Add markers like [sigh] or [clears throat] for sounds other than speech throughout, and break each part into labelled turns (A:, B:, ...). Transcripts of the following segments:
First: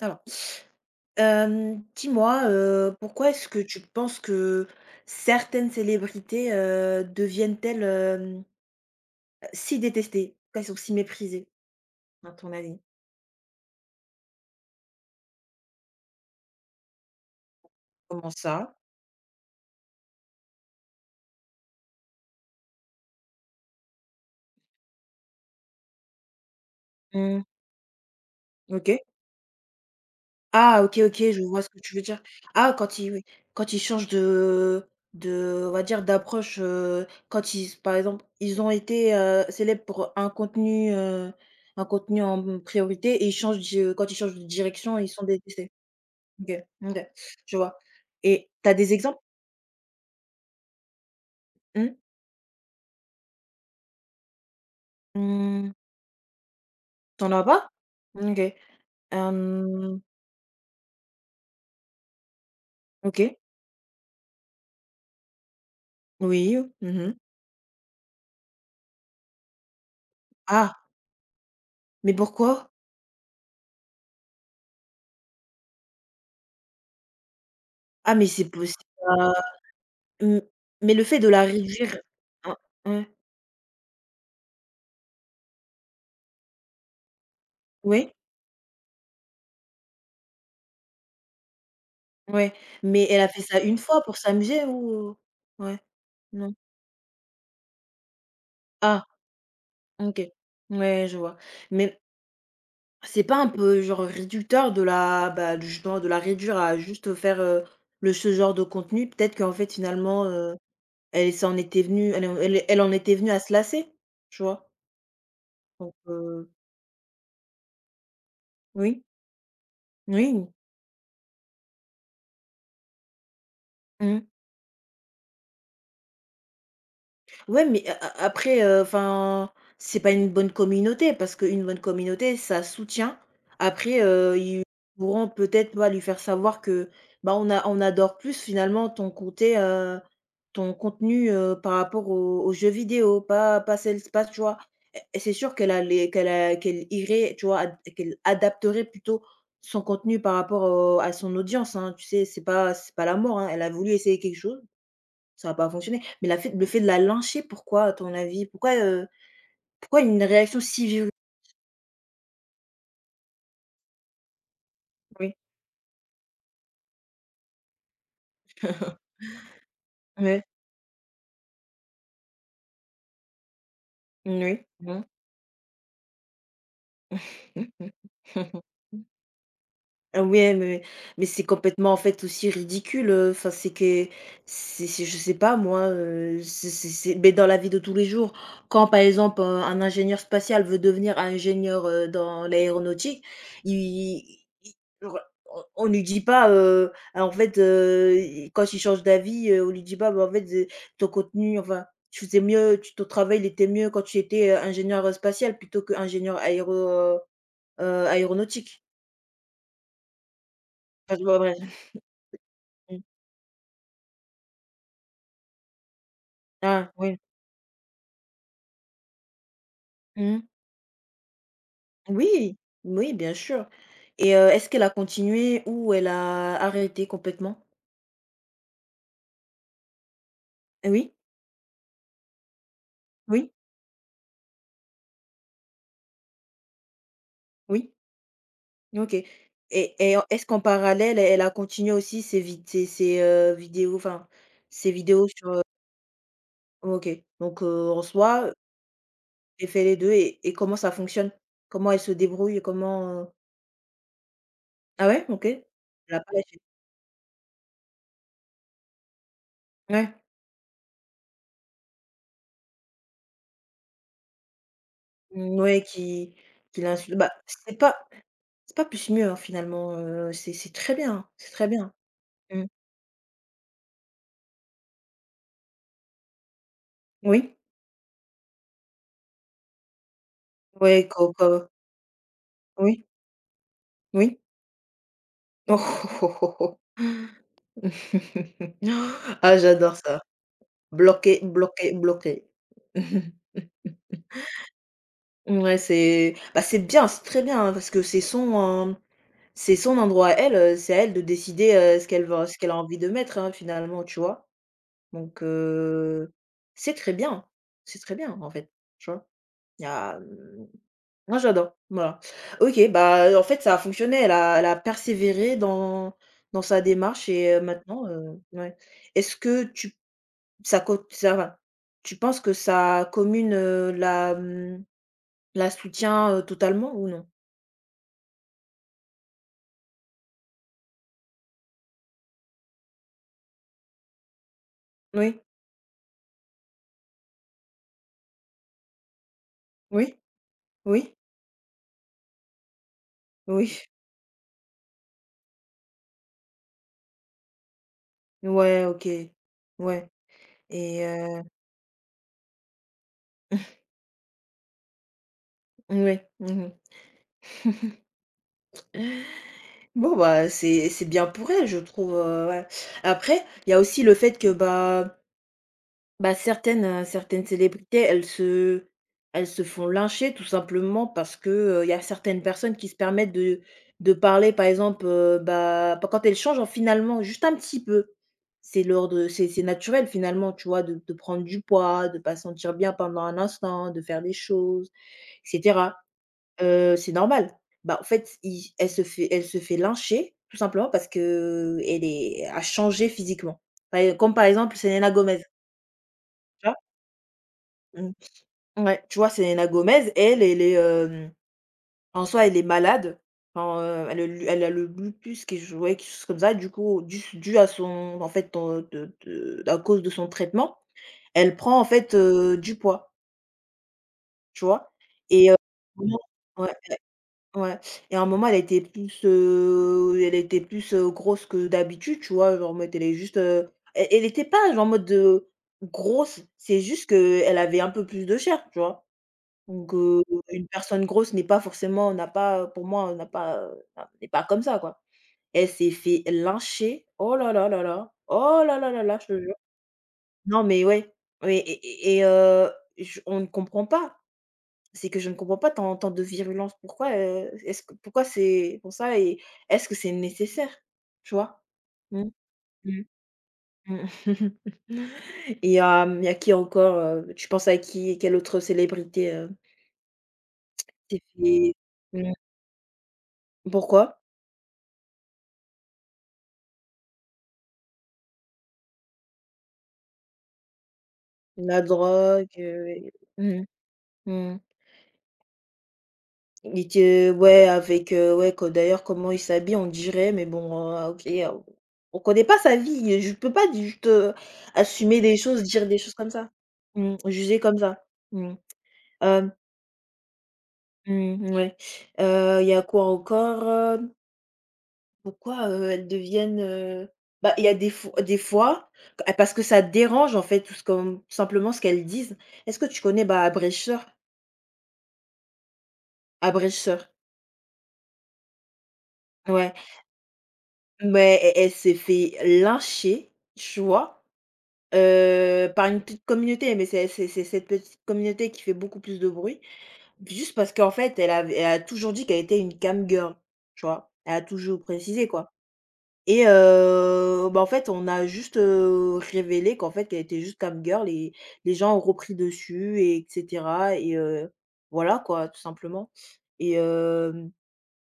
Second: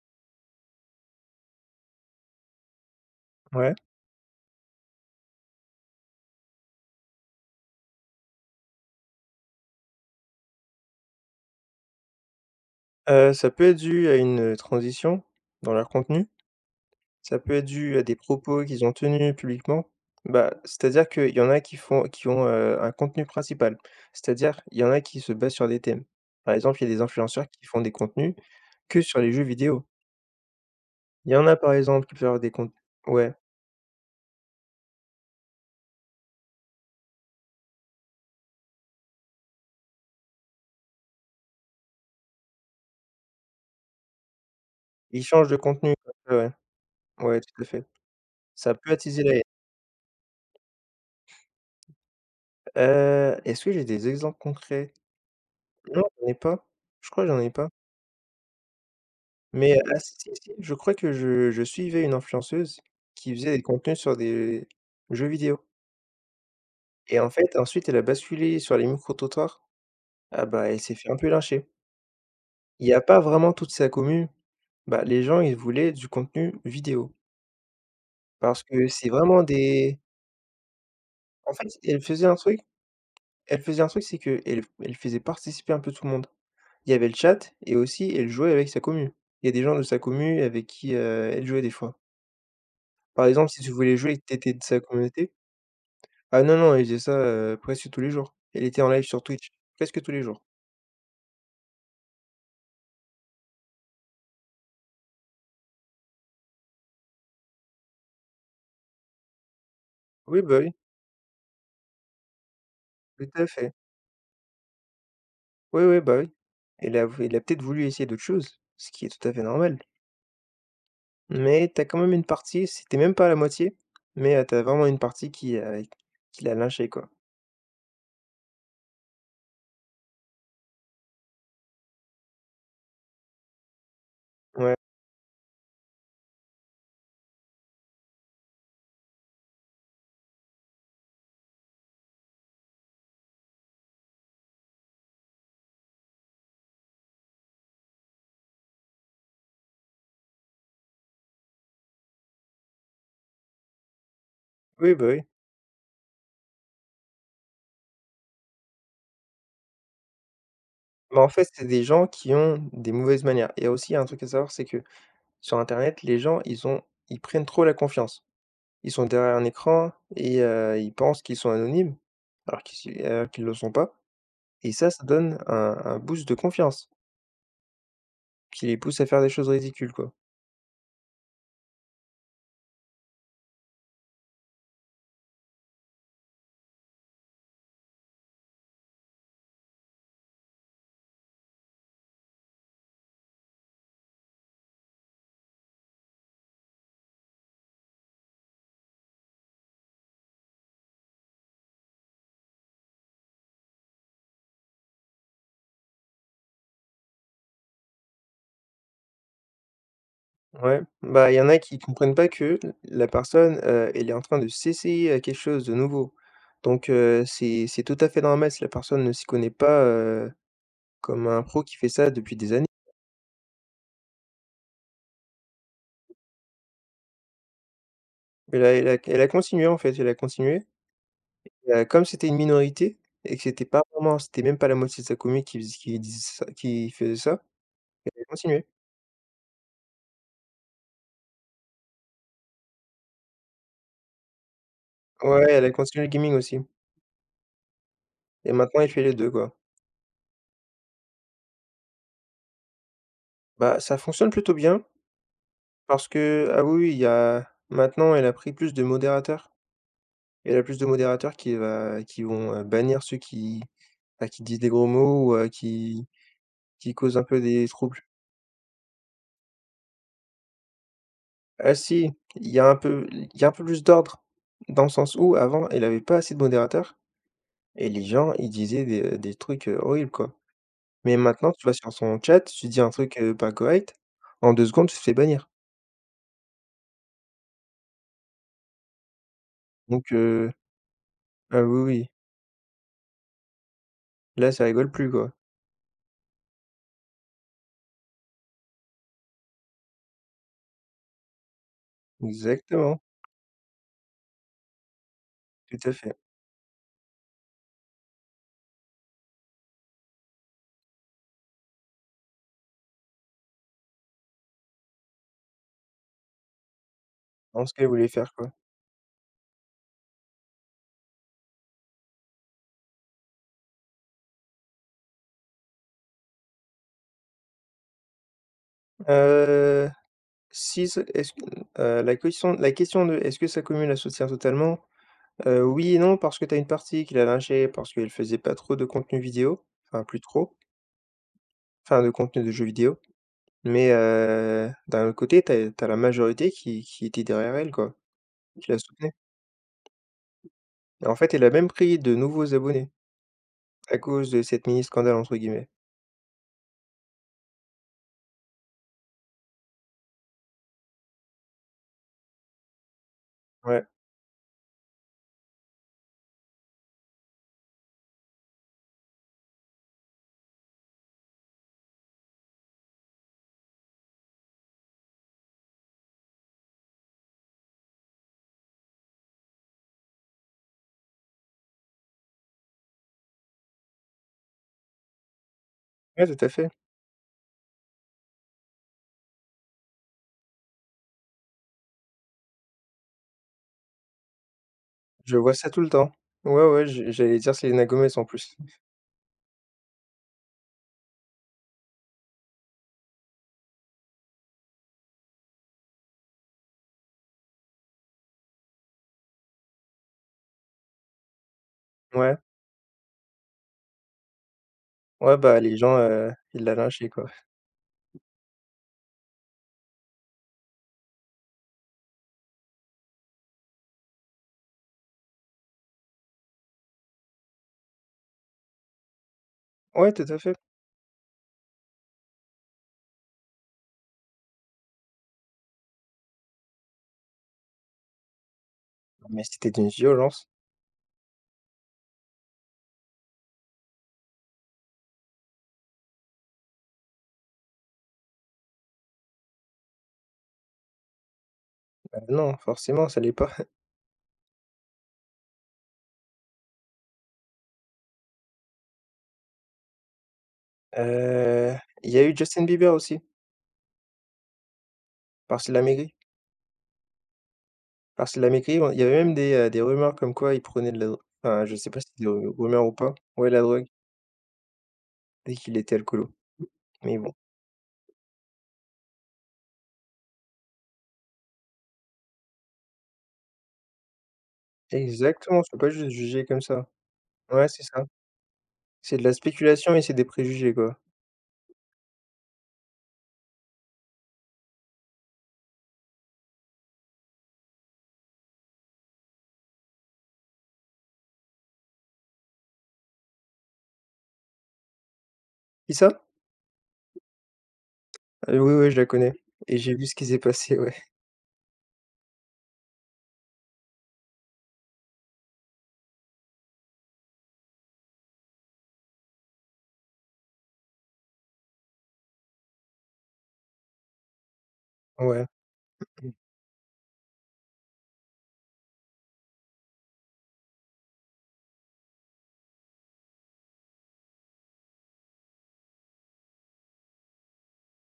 A: Alors, dis-moi, pourquoi est-ce que
B: Ouais,
A: tu penses que certaines célébrités, deviennent-elles, si détestées? Pourquoi elles sont si méprisées, à ton avis?
B: ça peut être dû à une transition dans leur contenu. Ça peut être dû à des
A: Comment
B: propos
A: ça?
B: qu'ils ont tenus publiquement. Bah, c'est-à-dire qu'il y en a qui ont un contenu principal. C'est-à-dire, il y en a qui se basent sur des thèmes. Par exemple, il y a des
A: Mmh,
B: influenceurs qui font des contenus
A: OK.
B: que sur les jeux vidéo.
A: Ah, OK, OK,
B: Il y
A: je
B: en a,
A: vois ce
B: par
A: que tu veux
B: exemple, qui
A: dire.
B: font des conte
A: Ah quand ils, oui,
B: ouais,
A: quand ils changent de on va dire d'approche, quand ils par exemple, ils ont été, célèbres pour un contenu en priorité et ils changent de quand ils changent de direction, ils
B: ils
A: sont
B: changent de
A: détestés.
B: contenu, ouais.
A: OK, OK,
B: Ouais,
A: je
B: tout à
A: vois,
B: fait.
A: et tu
B: Ça
A: as
B: peut
A: des exemples?
B: attiser la haine.
A: Mmh?
B: Est-ce que j'ai des exemples concrets?
A: Mmh,
B: Non, j'en ai pas. Je crois
A: tu
B: que
A: en
B: j'en
A: as
B: ai
A: pas?
B: pas.
A: OK,
B: Mais ah
A: hem,
B: si, si, si, je crois que je suivais une influenceuse qui
A: OK,
B: faisait des contenus sur des jeux vidéo
A: oui, mmh mh.
B: et en fait, ensuite, elle a basculé sur les micro-trottoirs. Ah bah, elle
A: Ah,
B: s'est fait un peu lyncher.
A: mais pourquoi?
B: Il y a pas vraiment toute sa commu, bah, les gens, ils voulaient du contenu vidéo
A: Ah, mais c'est
B: parce
A: possible,
B: que c'est
A: bah,
B: vraiment des
A: mmh, mais le fait de la
B: en fait,
A: réduire, hein, hein,
B: elle faisait un truc, c'est que elle faisait participer un peu tout le monde. Il y avait le chat et aussi,
A: oui,
B: elle jouait avec sa commu. Il y a des gens de sa commu avec qui elle jouait des fois.
A: ouais, mais elle
B: Par
A: a fait
B: exemple,
A: ça
B: si tu
A: une
B: voulais
A: fois
B: jouer
A: pour
B: et que tu étais de
A: s'amuser
B: sa
A: ou
B: communauté.
A: ouais,
B: Ah
A: non?
B: non, non, il faisait ça, presque tous les jours. Il était en live
A: Ah,
B: sur Twitch, presque tous
A: OK,
B: les jours.
A: ouais, je vois, mais c'est pas un peu genre réducteur de la, bah, de justement de la réduire à juste faire, le ce genre de contenu? Peut-être qu'en fait finalement,
B: Oui, bah, oui,
A: elle en était
B: tout
A: venue à
B: à
A: se
B: fait.
A: lasser, tu vois?
B: Oui,
A: Donc,
B: oui, bah, oui. Il a peut-être voulu essayer d'autres choses, ce
A: oui,
B: qui est tout à fait normal,
A: oui,
B: mais tu as quand même une partie, c'était même pas à la moitié,
A: mmh.
B: mais tu as vraiment une partie qui l'a lynché, quoi.
A: Ouais, mais a a après, enfin, c'est pas une bonne communauté parce qu'une bonne communauté, ça soutient. Après, ils
B: Ouais.
A: pourront peut-être, bah, lui faire savoir que, bah, on adore plus finalement ton côté, ton contenu, par rapport aux jeux vidéo, pas pas celle pas tu vois? Et c'est sûr qu'elle irait, tu vois, ad qu'elle adapterait plutôt son contenu par rapport, à son audience, hein. Tu sais, c'est pas la mort, hein. Elle a voulu essayer quelque chose,
B: Oui, bah, oui.
A: ça a pas fonctionné. Mais la fait le fait de la lyncher, pourquoi à ton avis? Pourquoi une réaction si violente?
B: Mais en fait, c'est des gens qui ont des mauvaises manières et aussi, il y a un truc à savoir, c'est que
A: Oui.
B: sur internet, les gens, ils prennent trop la confiance. Ils sont
A: [laughs]
B: derrière un écran et
A: Oui,
B: ils pensent qu'ils sont anonymes alors qu'ils le sont pas.
A: oui.
B: Et ça,
A: Mmh.
B: ça donne un boost de confiance
A: [laughs]
B: qui les pousse à faire des choses ridicules, quoi.
A: Ah ouais, mais c'est complètement, en fait, aussi ridicule, enfin, c'est je sais pas moi, c'est mais dans la vie de tous les jours, quand, par exemple, un ingénieur spatial veut devenir ingénieur, dans l'aéronautique, il i re on lui dit pas, ah, en fait, i quand il change d'avis, on lui dit pas: «Bah, en fait, ton contenu, enfin, tu faisais mieux, tu ton travail, il était mieux quand tu étais, ingénieur spatial plutôt que ingénieur aéronautique».
B: Ouais,
A: Enfin, je
B: bah, il
A: vois?
B: y en a qui
A: Bref.
B: comprennent pas que la personne elle est en train de s'essayer à quelque chose de nouveau. Donc
A: Ah oui.
B: c'est tout à fait normal si la personne ne s'y connaît pas
A: Mmh.
B: comme un pro qui fait ça depuis des
A: Oui,
B: années.
A: oui, bien sûr, et est-ce qu'elle a continué ou elle a arrêté complètement?
B: Elle a continué, en fait, elle a continué.
A: Oui,
B: Comme c'était une minorité et que
A: oui,
B: c'était même pas la moitié de sa commune qui faisait ça,
A: oui,
B: elle a continué.
A: OK, et en est-ce qu'en parallèle, elle a continué aussi ses vid ses ses, vidéos, enfin, ses
B: Ouais,
A: vidéos
B: ouais,
A: sur,
B: elle a continué le gaming aussi
A: OK, donc en
B: et
A: soi,
B: maintenant elle fait les 2 quoi.
A: elle fait les deux, et comment ça fonctionne? Comment elle se débrouille? Et comment, heu,
B: Bah, ça fonctionne plutôt bien
A: ah ouais? OK.
B: parce
A: Elle a pas
B: que
A: lâché.
B: ah oui, oui, il y a maintenant elle a pris plus de modérateurs.
A: Ouais,
B: Elle a plus de modérateurs qui vont, bannir ceux bah, qui disent des gros mots ou,
A: mmh, ouais,
B: qui
A: qui
B: qui causent
A: l'insulte.
B: un peu des troubles.
A: C'est pas plus mieux, hein, finalement, c'est très bien, hein, c'est très
B: Ah
A: bien.
B: si,
A: Mmh.
B: il y a un peu plus d'ordre dans le sens où avant elle avait pas assez de modérateurs.
A: Oui,
B: Et les gens, ils disaient des trucs, horribles, quoi.
A: ouais,
B: Mais
A: co co
B: maintenant, tu vas sur son chat, tu dis un
A: oui,
B: truc pas correct,
A: oui.
B: en 2 secondes, tu te fais bannir.
A: [laughs] Oh, oh, oh, oh, oh. Ah, j'adore
B: Donc
A: ça. Bloquer,
B: ah oui,
A: bloquer,
B: oui,
A: bloquer. [laughs]
B: là, ça rigole plus, quoi.
A: Ouais, c'est bah, c'est bien, c'est très bien, hein, parce que c'est son, endroit à elle, c'est à elle de décider, ce qu'elle a
B: Exactement,
A: envie de mettre, hein, finalement, tu vois? Donc
B: tout à fait.
A: c'est très bien, c'est très bien, en fait, tu vois? Il y a, mmh. Moi, j'adore, voilà. OK, bah, en fait, ça a fonctionné. Elle a persévéré dans sa démarche, et
B: Je pense qu'elle
A: maintenant,
B: voulait faire quoi?
A: ouais. Est-ce que tu ça va, tu penses que sa commune, la soutient, totalement ou non?
B: Heu, si ce est-ce que, la question de: «Est-ce que sa commune la soutient totalement?»
A: Oui,
B: Oui et non, parce que tu as une partie qui l'a lynchée parce qu'elle faisait pas trop de contenu vidéo, enfin
A: oui,
B: plus trop,
A: oui,
B: enfin de contenu de jeux vidéo.
A: oui,
B: Mais d'un autre côté, t'as as la majorité qui était derrière elle, quoi, qui la
A: ouais, OK,
B: soutenait.
A: ouais, et
B: Et en fait, elle a même pris de nouveaux abonnés à cause de cette mini scandale, entre guillemets.
A: oui, mmh. [laughs] Bon, bah, c'est bien pour elle, je trouve, ouais. Après, il y a
B: Ouais,
A: aussi le fait que, bah, certaines, certaines célébrités, elles se font lyncher tout simplement parce que il y a certaines personnes qui se permettent de parler, par exemple, bah, pas quand elles changent, hein, finalement juste un petit peu. C'est leur de c'est naturel finalement, tu vois? De prendre du poids, de pas se sentir bien pendant un instant, de faire des choses, et cetera.
B: ouais, tout à fait.
A: C'est normal. Bah, en fait, i elle se fait lyncher tout simplement parce que elle est a changé physiquement. Par e comme par exemple Selena
B: Je
A: Gomez,
B: vois ça tout le temps. Ouais,
A: tu vois?
B: ouais, je j'allais dire Selena Gomez, en plus.
A: Ouais, tu vois, Selena Gomez, elle est, en soi, elle est malade. Enfin, elle a le lupus qui je, ouais, quelque chose comme ça. Du coup, dû à son en fait, ton de à cause de son traitement, elle prend, en fait,
B: Ouais,
A: du poids, tu vois?
B: ouais,
A: Et
B: bah, les gens
A: ouais,
B: ils la
A: ouais,
B: lynchaient, quoi.
A: ouais, et à un moment, elle était plus, grosse que d'habitude, tu vois? Genre, en mode, elle est juste, elle était pas, genre, en mode, de grosse, c'est juste que elle avait un peu plus de chair, tu vois? Donc
B: Ouais, tout à fait.
A: une personne grosse n'a pas pour moi, n'a pas, n'est pas comme ça, quoi. Elle s'est fait lyncher. Oh là là là là. Oh là là là là, je te
B: Mais
A: jure.
B: c'était d'une violence.
A: Non, mais ouais, oui, et et heu, je on ne comprend pas. C'est que je ne comprends pas tant de virulence. Pourquoi, est-ce que pourquoi c'est pour ça, et est-ce que c'est nécessaire? Tu vois?
B: Bah,
A: Mmh.
B: non,
A: Mmh.
B: forcément, ça l'est pas. [laughs]
A: Mmh. [laughs] Et il y a qui encore, heu? Tu penses à qui? Quelle autre célébrité, s'est
B: Heu,
A: fait,
B: il y a eu
A: mmh,
B: Justin Bieber aussi,
A: pourquoi?
B: parce qu'il a maigri. Parce qu'il l'a mécrit, ouais, il y avait même des rumeurs comme quoi il prenait de la dro enfin, je
A: La
B: sais pas si c'est des ru
A: drogue,
B: rumeurs
A: heu,
B: ou
A: et
B: pas. Ouais, la
A: mmh.
B: drogue
A: Mmh.
B: dès qu'il était alcoolo,
A: Et
B: mais
A: que,
B: bon.
A: ouais, avec, ouais, que d'ailleurs comment il s'habille, on dirait, mais bon, OK, on connaît pas sa vie, je peux pas juste, assumer des
B: Exactement,
A: choses,
B: tu peux
A: dire
B: pas
A: des
B: juste
A: choses comme
B: juger
A: ça.
B: comme ça.
A: Mmh, juger
B: Ouais,
A: comme
B: c'est ça.
A: ça. Mmh.
B: C'est de la
A: Hem,
B: spéculation et c'est des préjugés, quoi.
A: mmh, ouais. Il y a quoi encore, heu? Pourquoi, elles deviennent, heu, bah, il y a des fois, q parce que ça dérange en fait tout simplement ce qu'elles disent. Est-ce que tu connais, bah, Abrecheur?
B: Qui ça?
A: Abrecheur.
B: Oui, oui, je la connais
A: Ouais.
B: et j'ai vu ce qui s'est passé, ouais.
A: Mais elle s'est fait lyncher, tu vois? Par une petite communauté, mais c'est cette petite communauté qui fait beaucoup plus de bruit, juste parce qu'en fait, elle a toujours dit qu'elle était une cam girl, tu vois? Elle a toujours
B: [laughs]
A: précisé,
B: Ouais.
A: quoi, et bah, en fait, on a juste, révélé qu'en fait, qu'elle était juste cam girl, et les gens ont repris dessus, et etc., et voilà, quoi, tout simplement, et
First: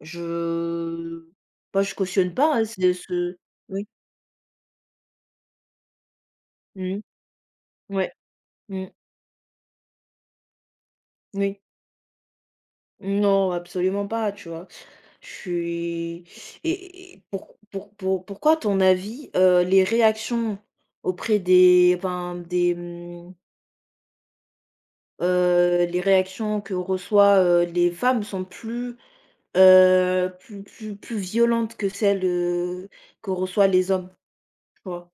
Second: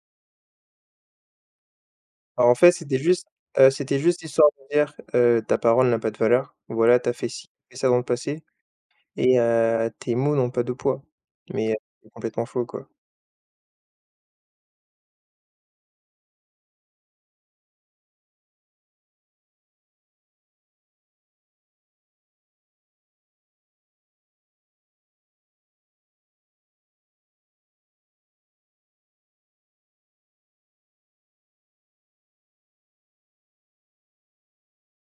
A: je bah, je cautionne
B: Alors en
A: pas, hein,
B: fait,
A: c'est ce, oui.
B: c'était juste histoire de dire: «Ta parole n'a pas de valeur. Voilà,
A: Mmh.
B: t'as fait ci, tu fait ça dans le
A: Ouais,
B: passé
A: mmh,
B: et tes mots n'ont pas de poids».
A: oui.
B: Mais c'est complètement faux, quoi.
A: Non, absolument pas, tu vois? Je suis pourquoi à ton avis, les réactions auprès des enfin des, mmh, les réactions que reçoit, les femmes sont plus, plus violentes que celles, que reçoit les hommes, tu vois?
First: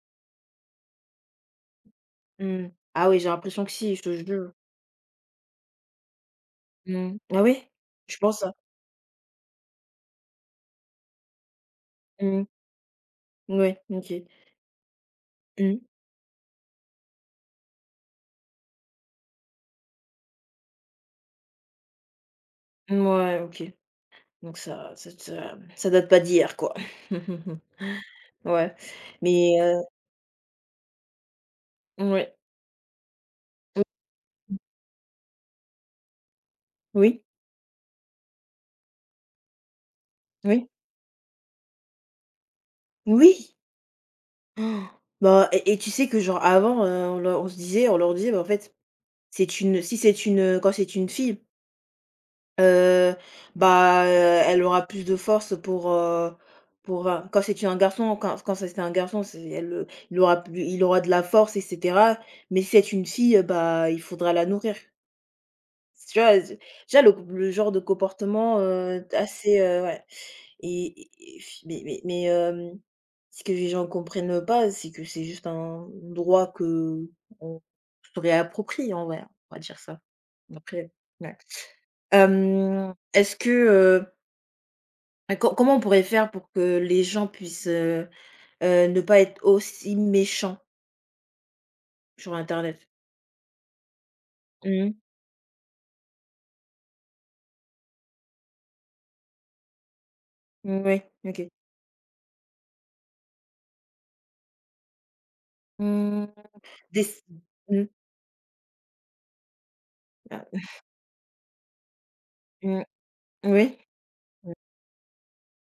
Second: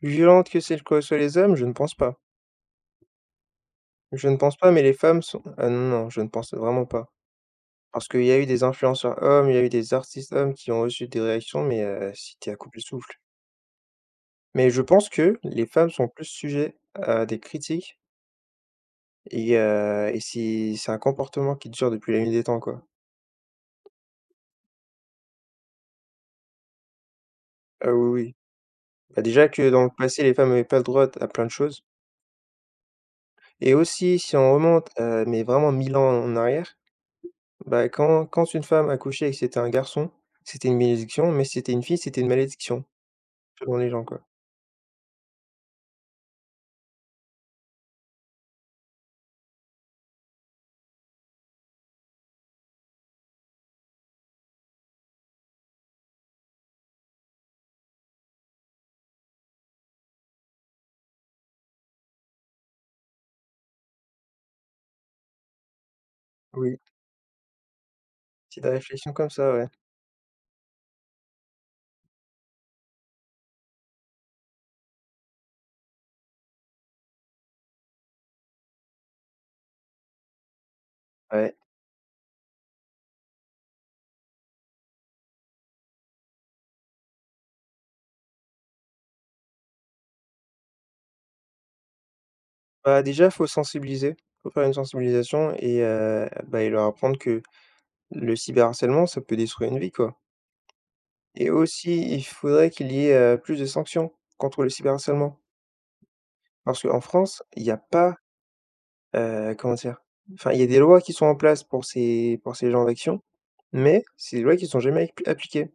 B: Plus violentes que celles que reçoivent les hommes? Je ne pense pas.
A: Mmh. Ah oui, j'ai l'impression que si, je te
B: Je ne
A: jure.
B: pense pas, mais les femmes sont ah non, non, je ne pense vraiment pas.
A: Mmh. Ah oui?
B: Parce
A: Je
B: qu'il y a
A: pense
B: eu
A: ça?
B: des influenceurs hommes, il y a eu des artistes hommes qui ont reçu des réactions, mais
A: Mmh.
B: c'était à couper le souffle.
A: Ouais, OK.
B: Mais je pense que les
A: Mmh.
B: femmes sont plus sujets à des critiques et c'est un comportement qui dure depuis la nuit des temps, quoi.
A: Mouais, OK. Donc ça date pas d'hier, quoi. [laughs]
B: Ah oui, oui.
A: Ouais,
B: Bah, déjà
A: mais
B: que dans le passé, les femmes n'avaient pas le droit à plein de choses
A: ouais.
B: et aussi si on remonte mais vraiment 1 000 ans en arrière,
A: Oui,
B: bah, quand une femme accouchait et que c'était un garçon, c'était
A: oui,
B: une bénédiction, mais si c'était une fille, c'était une malédiction,
A: oui!
B: selon les gens, quoi.
A: Oh, bah, et tu sais que, genre, avant, on leur disait: «Bah, en fait, c'est une si c'est une, quand c'est une fille, heu, bah, elle aura plus de force pour, pour, enfin, quand c'est un garçon, il aura de la force, et cetera. Mais si c'est une fille, bah, il faudra la nourrir». Tu vois, d
B: Oui,
A: déjà le genre de
B: c'est
A: comportement,
B: de la réflexion comme ça,
A: assez,
B: ouais.
A: ouais, et f mais, ce que les gens ne comprennent pas, c'est que c'est juste un droit qu'on se réapproprie en vrai, on va dire ça. Après, ouais.
B: Ouais.
A: Est-ce que, ah, comment on pourrait faire pour que les gens puissent, ne pas être aussi méchants sur internet?
B: Bah, déjà, faut sensibiliser, faut faire une
A: Mmh mh.
B: sensibilisation et et leur apprendre que le cyberharcèlement, ça peut détruire une vie, quoi
A: OK.
B: et aussi, il faudrait qu'il y ait plus de sanctions contre le cyberharcèlement
A: Mmh,
B: parce qu'en
A: des s
B: France, il y a
A: mmh,
B: pas comment dire? Enfin,
A: ah,
B: il y a des lois qui sont en place pour ces
A: mmh,
B: genres d'action,
A: oui.
B: mais c'est des
A: Mmh.
B: lois qui sont jamais ap appliquées.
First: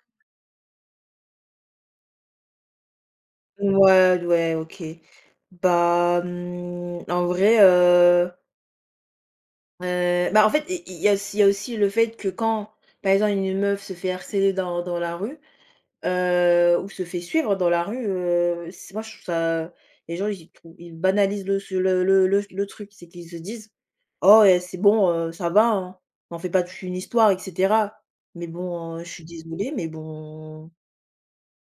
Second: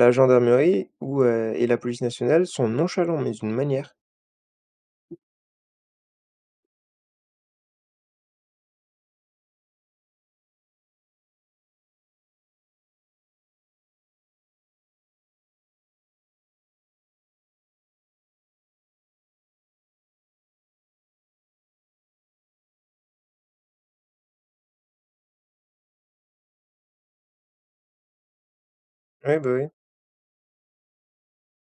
B: La gendarmerie ou et la police nationale sont nonchalants, mais d'une manière.
A: Ouais, ouais, OK. Bah, mmh, en vrai, bah, en fait, i il y a aussi le fait que quand, par exemple, une meuf se fait harceler dans la rue, ou se fait suivre dans la rue, c'est moi, je trouve ça, les gens, ils banalisent le su le truc. C'est qu'ils se disent: «Oh, et c'est bon, ça va, hein, n'en fais pas toute une histoire, et cetera». Mais bon, je suis
B: Oui, bah, oui
A: désolée, mais bon,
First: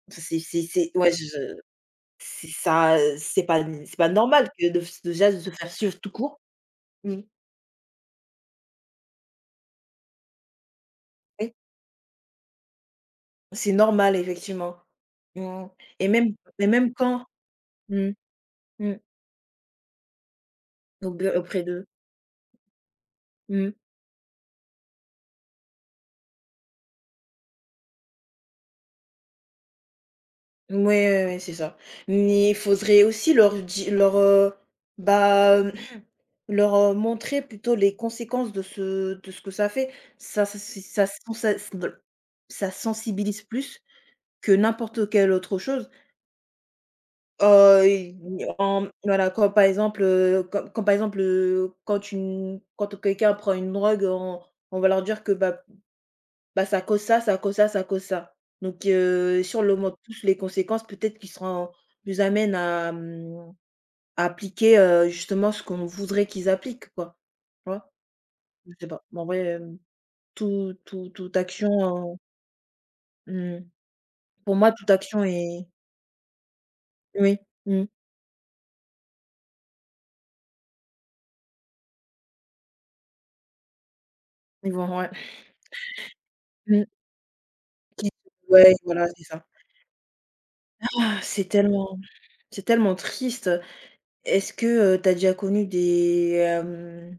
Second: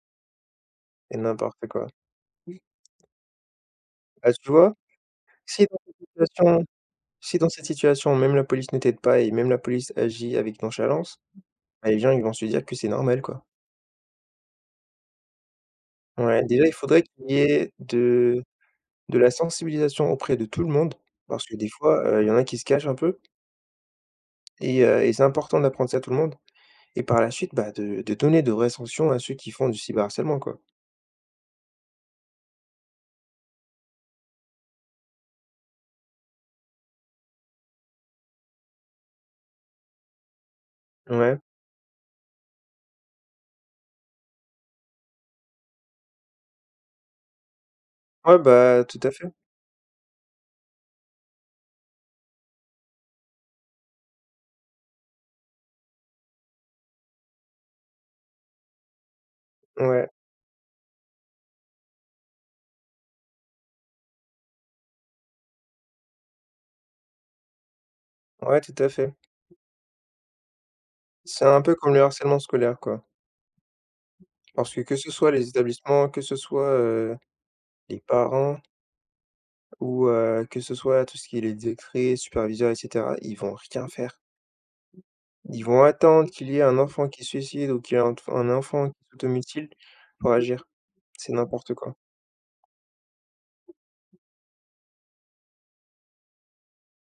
A: c'est ouais,
B: et
A: je
B: n'importe quoi.
A: c'est ça, c'est pas
B: Bah,
A: normal
B: tu
A: que
B: vois?
A: de f déjà de se
B: Si
A: faire
B: dans une
A: suivre tout court.
B: situation
A: Mmh,
B: Si dans cette situation, même la police ne t'aide pas et même la police agit avec nonchalance,
A: oui,
B: bah, les gens, ils vont se dire que c'est normal, quoi.
A: c'est normal effectivement. Mmh, et même
B: Ouais, déjà, il faudrait
A: quand,
B: qu'il y ait
A: mmh,
B: de
A: mmh,
B: de la sensibilisation auprès de tout le monde
A: aub
B: parce que
A: auprès
B: des
A: d'eux.
B: fois il y en a qui se cachent un peu
A: Mmh.
B: et c'est important d'apprendre ça à tout le monde et par la suite, bah, de donner de vraies sanctions à ceux qui font du cyberharcèlement, quoi.
A: Ouais, ouais, ouais, c'est ça. Mais il faudrait aussi leur, bah, [clears throat] leur, montrer plutôt les conséquences de ce que ça fait. Ça ça c'est ça sens
B: Ouais.
A: ça ça sensibilise plus que n'importe quelle autre chose.
B: Ouais,
A: Il
B: bah,
A: en
B: tout à fait.
A: voilà, quand, par exemple, quand quelqu'un prend une drogue, on va leur dire que, bah, ça cause ça, ça cause ça, ça cause ça. Donc si on leur
B: Ouais.
A: tous les conséquences, peut-être qu'ils seront plus amènent à, mmh, à appliquer, justement ce qu'on voudrait qu'ils appliquent, quoi. Tu vois?
B: Ouais,
A: Je
B: tout
A: sais
B: à
A: pas.
B: fait.
A: Mais en vrai, toute
B: C'est un
A: action,
B: peu comme le
A: heu,
B: harcèlement scolaire, quoi.
A: mmh, pour moi
B: Parce que
A: toute
B: que ce
A: action
B: soit les
A: est,
B: établissements, que ce soit
A: oui, mmh,
B: les parents ou que ce soit tout ce qui est les directrices, superviseurs et cetera, ils vont rien faire.
A: ils vont, ouais,
B: Ils vont attendre qu'il y ait un
A: mmh,
B: enfant qui se suicide ou qu'il y ait
A: qui,
B: un
A: ouais,
B: enfant qui
A: voilà, c'est ça.
B: s'automutile pour agir.
A: Ah,
B: C'est n'importe quoi.
A: c'est tellement triste. Est-ce que, tu as déjà connu des,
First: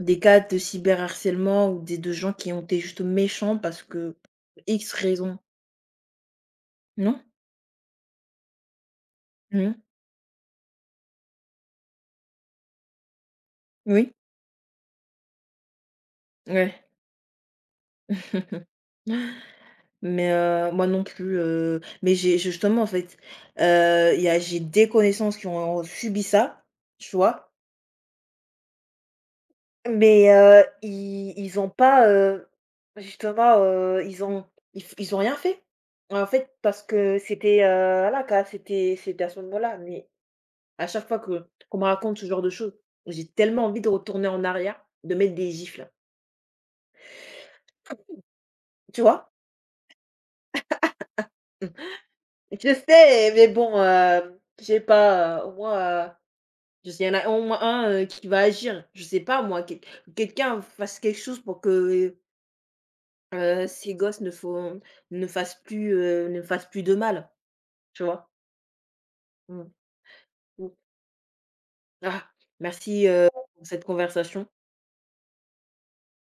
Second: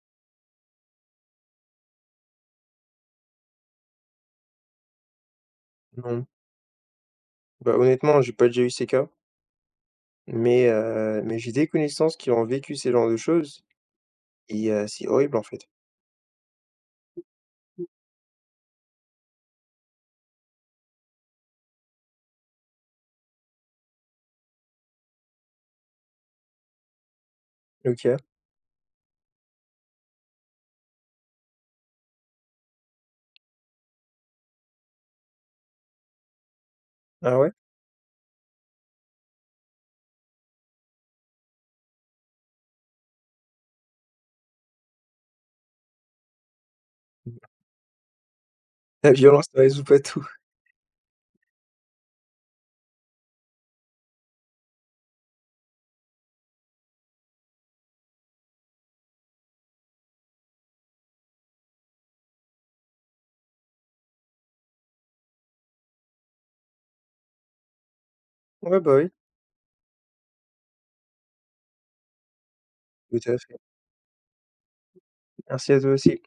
A: des cas de cyberharcèlement ou des de gens qui ont été juste méchants parce que X raison?
B: Non.
A: Non?
B: Bah, honnêtement, j'ai pas déjà eu ces cas,
A: Mmh.
B: mais j'ai des connaissances qui ont vécu ces genres de choses
A: Oui?
B: et c'est horrible, en fait.
A: Ouais. [laughs] Mais, moi non plus, mais j'ai justement, en fait, il y a j'ai des connaissances qui ont subi ça, tu vois?
B: OK.
A: Mais i ils ont pas, justement, ils ont rien fait. En fait, parce que
B: Ah ouais?
A: c'était, voilà quoi, c'était à ce moment-là. Mais à chaque fois que qu'on me raconte ce genre de choses, j'ai tellement envie de retourner en arrière, de mettre des gifles. Tu
B: La
A: vois?
B: violence ne résout pas tout.
A: Mmh. [laughs] Je sais, mais bon, je sais pas, au moins, je sais il y en a au moins un, qui va agir. Je sais pas moi, quelqu'un fasse quelque chose pour que. Ces gosses ne fassent plus de mal, tu vois?
B: Ouais, bah, oui,
A: Mmh. Mmh. Ah! Merci,
B: tout à fait.
A: pour cette conversation.
B: Merci à toi aussi.